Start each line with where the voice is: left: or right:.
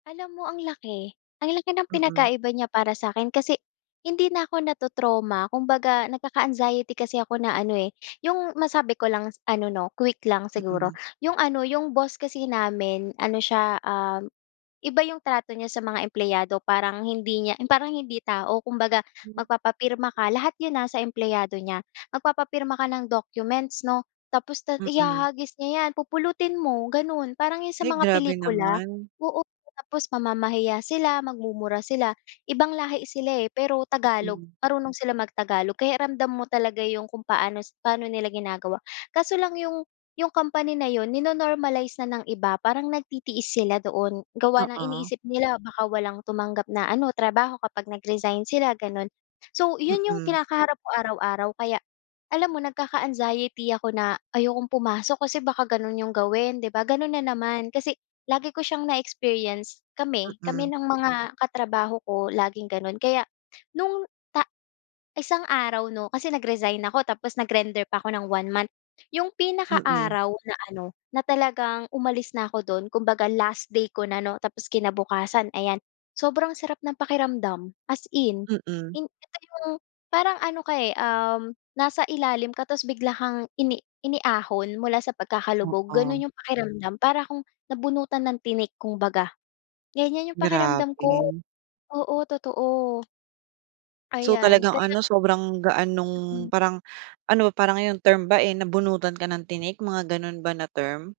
left: Alam mo ang laki, ang laki ng
right: Mm.
left: pinagkaiba niya para sa'kin kasi hindi na ako nato-trauma. Kumbaga nagkaka-anxiety kasi ako na ano, eh, yung masabi ko lang ano 'no, quick lang siguro.
right: Mm.
left: Yung ano, yung boss kasi namin ano siya, um, iba yung trato niya sa mga empleyado parang hindi niya yung parang hindi tao. Kumbaga
right: Hmm.
left: magpapapirma ka lahat yun ha sa empleyado niya. Magpapapirma ka ng documents 'no, tapos no'n
right: Mm.
left: ihahagis niya yan pupulutin mo gano'n, parang yung sa
right: Ay,
left: mga
right: grabe
left: pelikula,
right: naman.
left: oo. Tapos mamamahiya sila, magmumura sila, ibang lahi sila, eh, pero Tagalog
right: Mm.
left: marunong silang mag-Tagalog kaya ramdam mo talaga yung kung paano si paano nila ginagawa. Kaso lang yung yung company na yun ni no-normalize na ng iba parang nagtitiis sila doon. Gawa ng
right: Oo.
left: iniisip nila baka walang tumanggap na ano trabaho kapag nag-resign sila gano'n. So yun yung
right: Mm.
left: kinakaharap ko araw-araw kaya alam mo nagkaka-anxiety ako na ayokong pumasok kasi baka gano'n yung gawin, di ba, gano'n na naman, kasi lagi ko siyang na-experience kami, kami
right: Mm.
left: ng mga katrabaho ko laging gano'n kaya nung ta isang araw 'no, kasi nag-resign ako tapos nag-render pa ako ng 1 month. Yung pinaka
right: Mm.
left: araw na ano, na talagang umalis na ako do'n kumbaga last day ko na 'no, tapos kinabukasan ayan, sobrang sarap ng pakiramdam, as in.
right: Mm.
left: Hin ito yung parang ano ka, eh, um, nasa ilalim ka tapos bigla kang ini iniahon mula sa pagkakalubog,
right: Oo.
left: gano'n yung pakiramdam. Para akong nabunutan ng tinik kumbaga. Ganyan yung pakiramdam ko,
right: Grabe.
left: oo totoo.
right: So,
left: Ayan,
right: talagang
left: kaya
right: ano, sobrang gaan nung
left: Mm.
right: parang ano parang yung term ba, eh, nabunutan ka ng tinik, mga gano'n ba na term?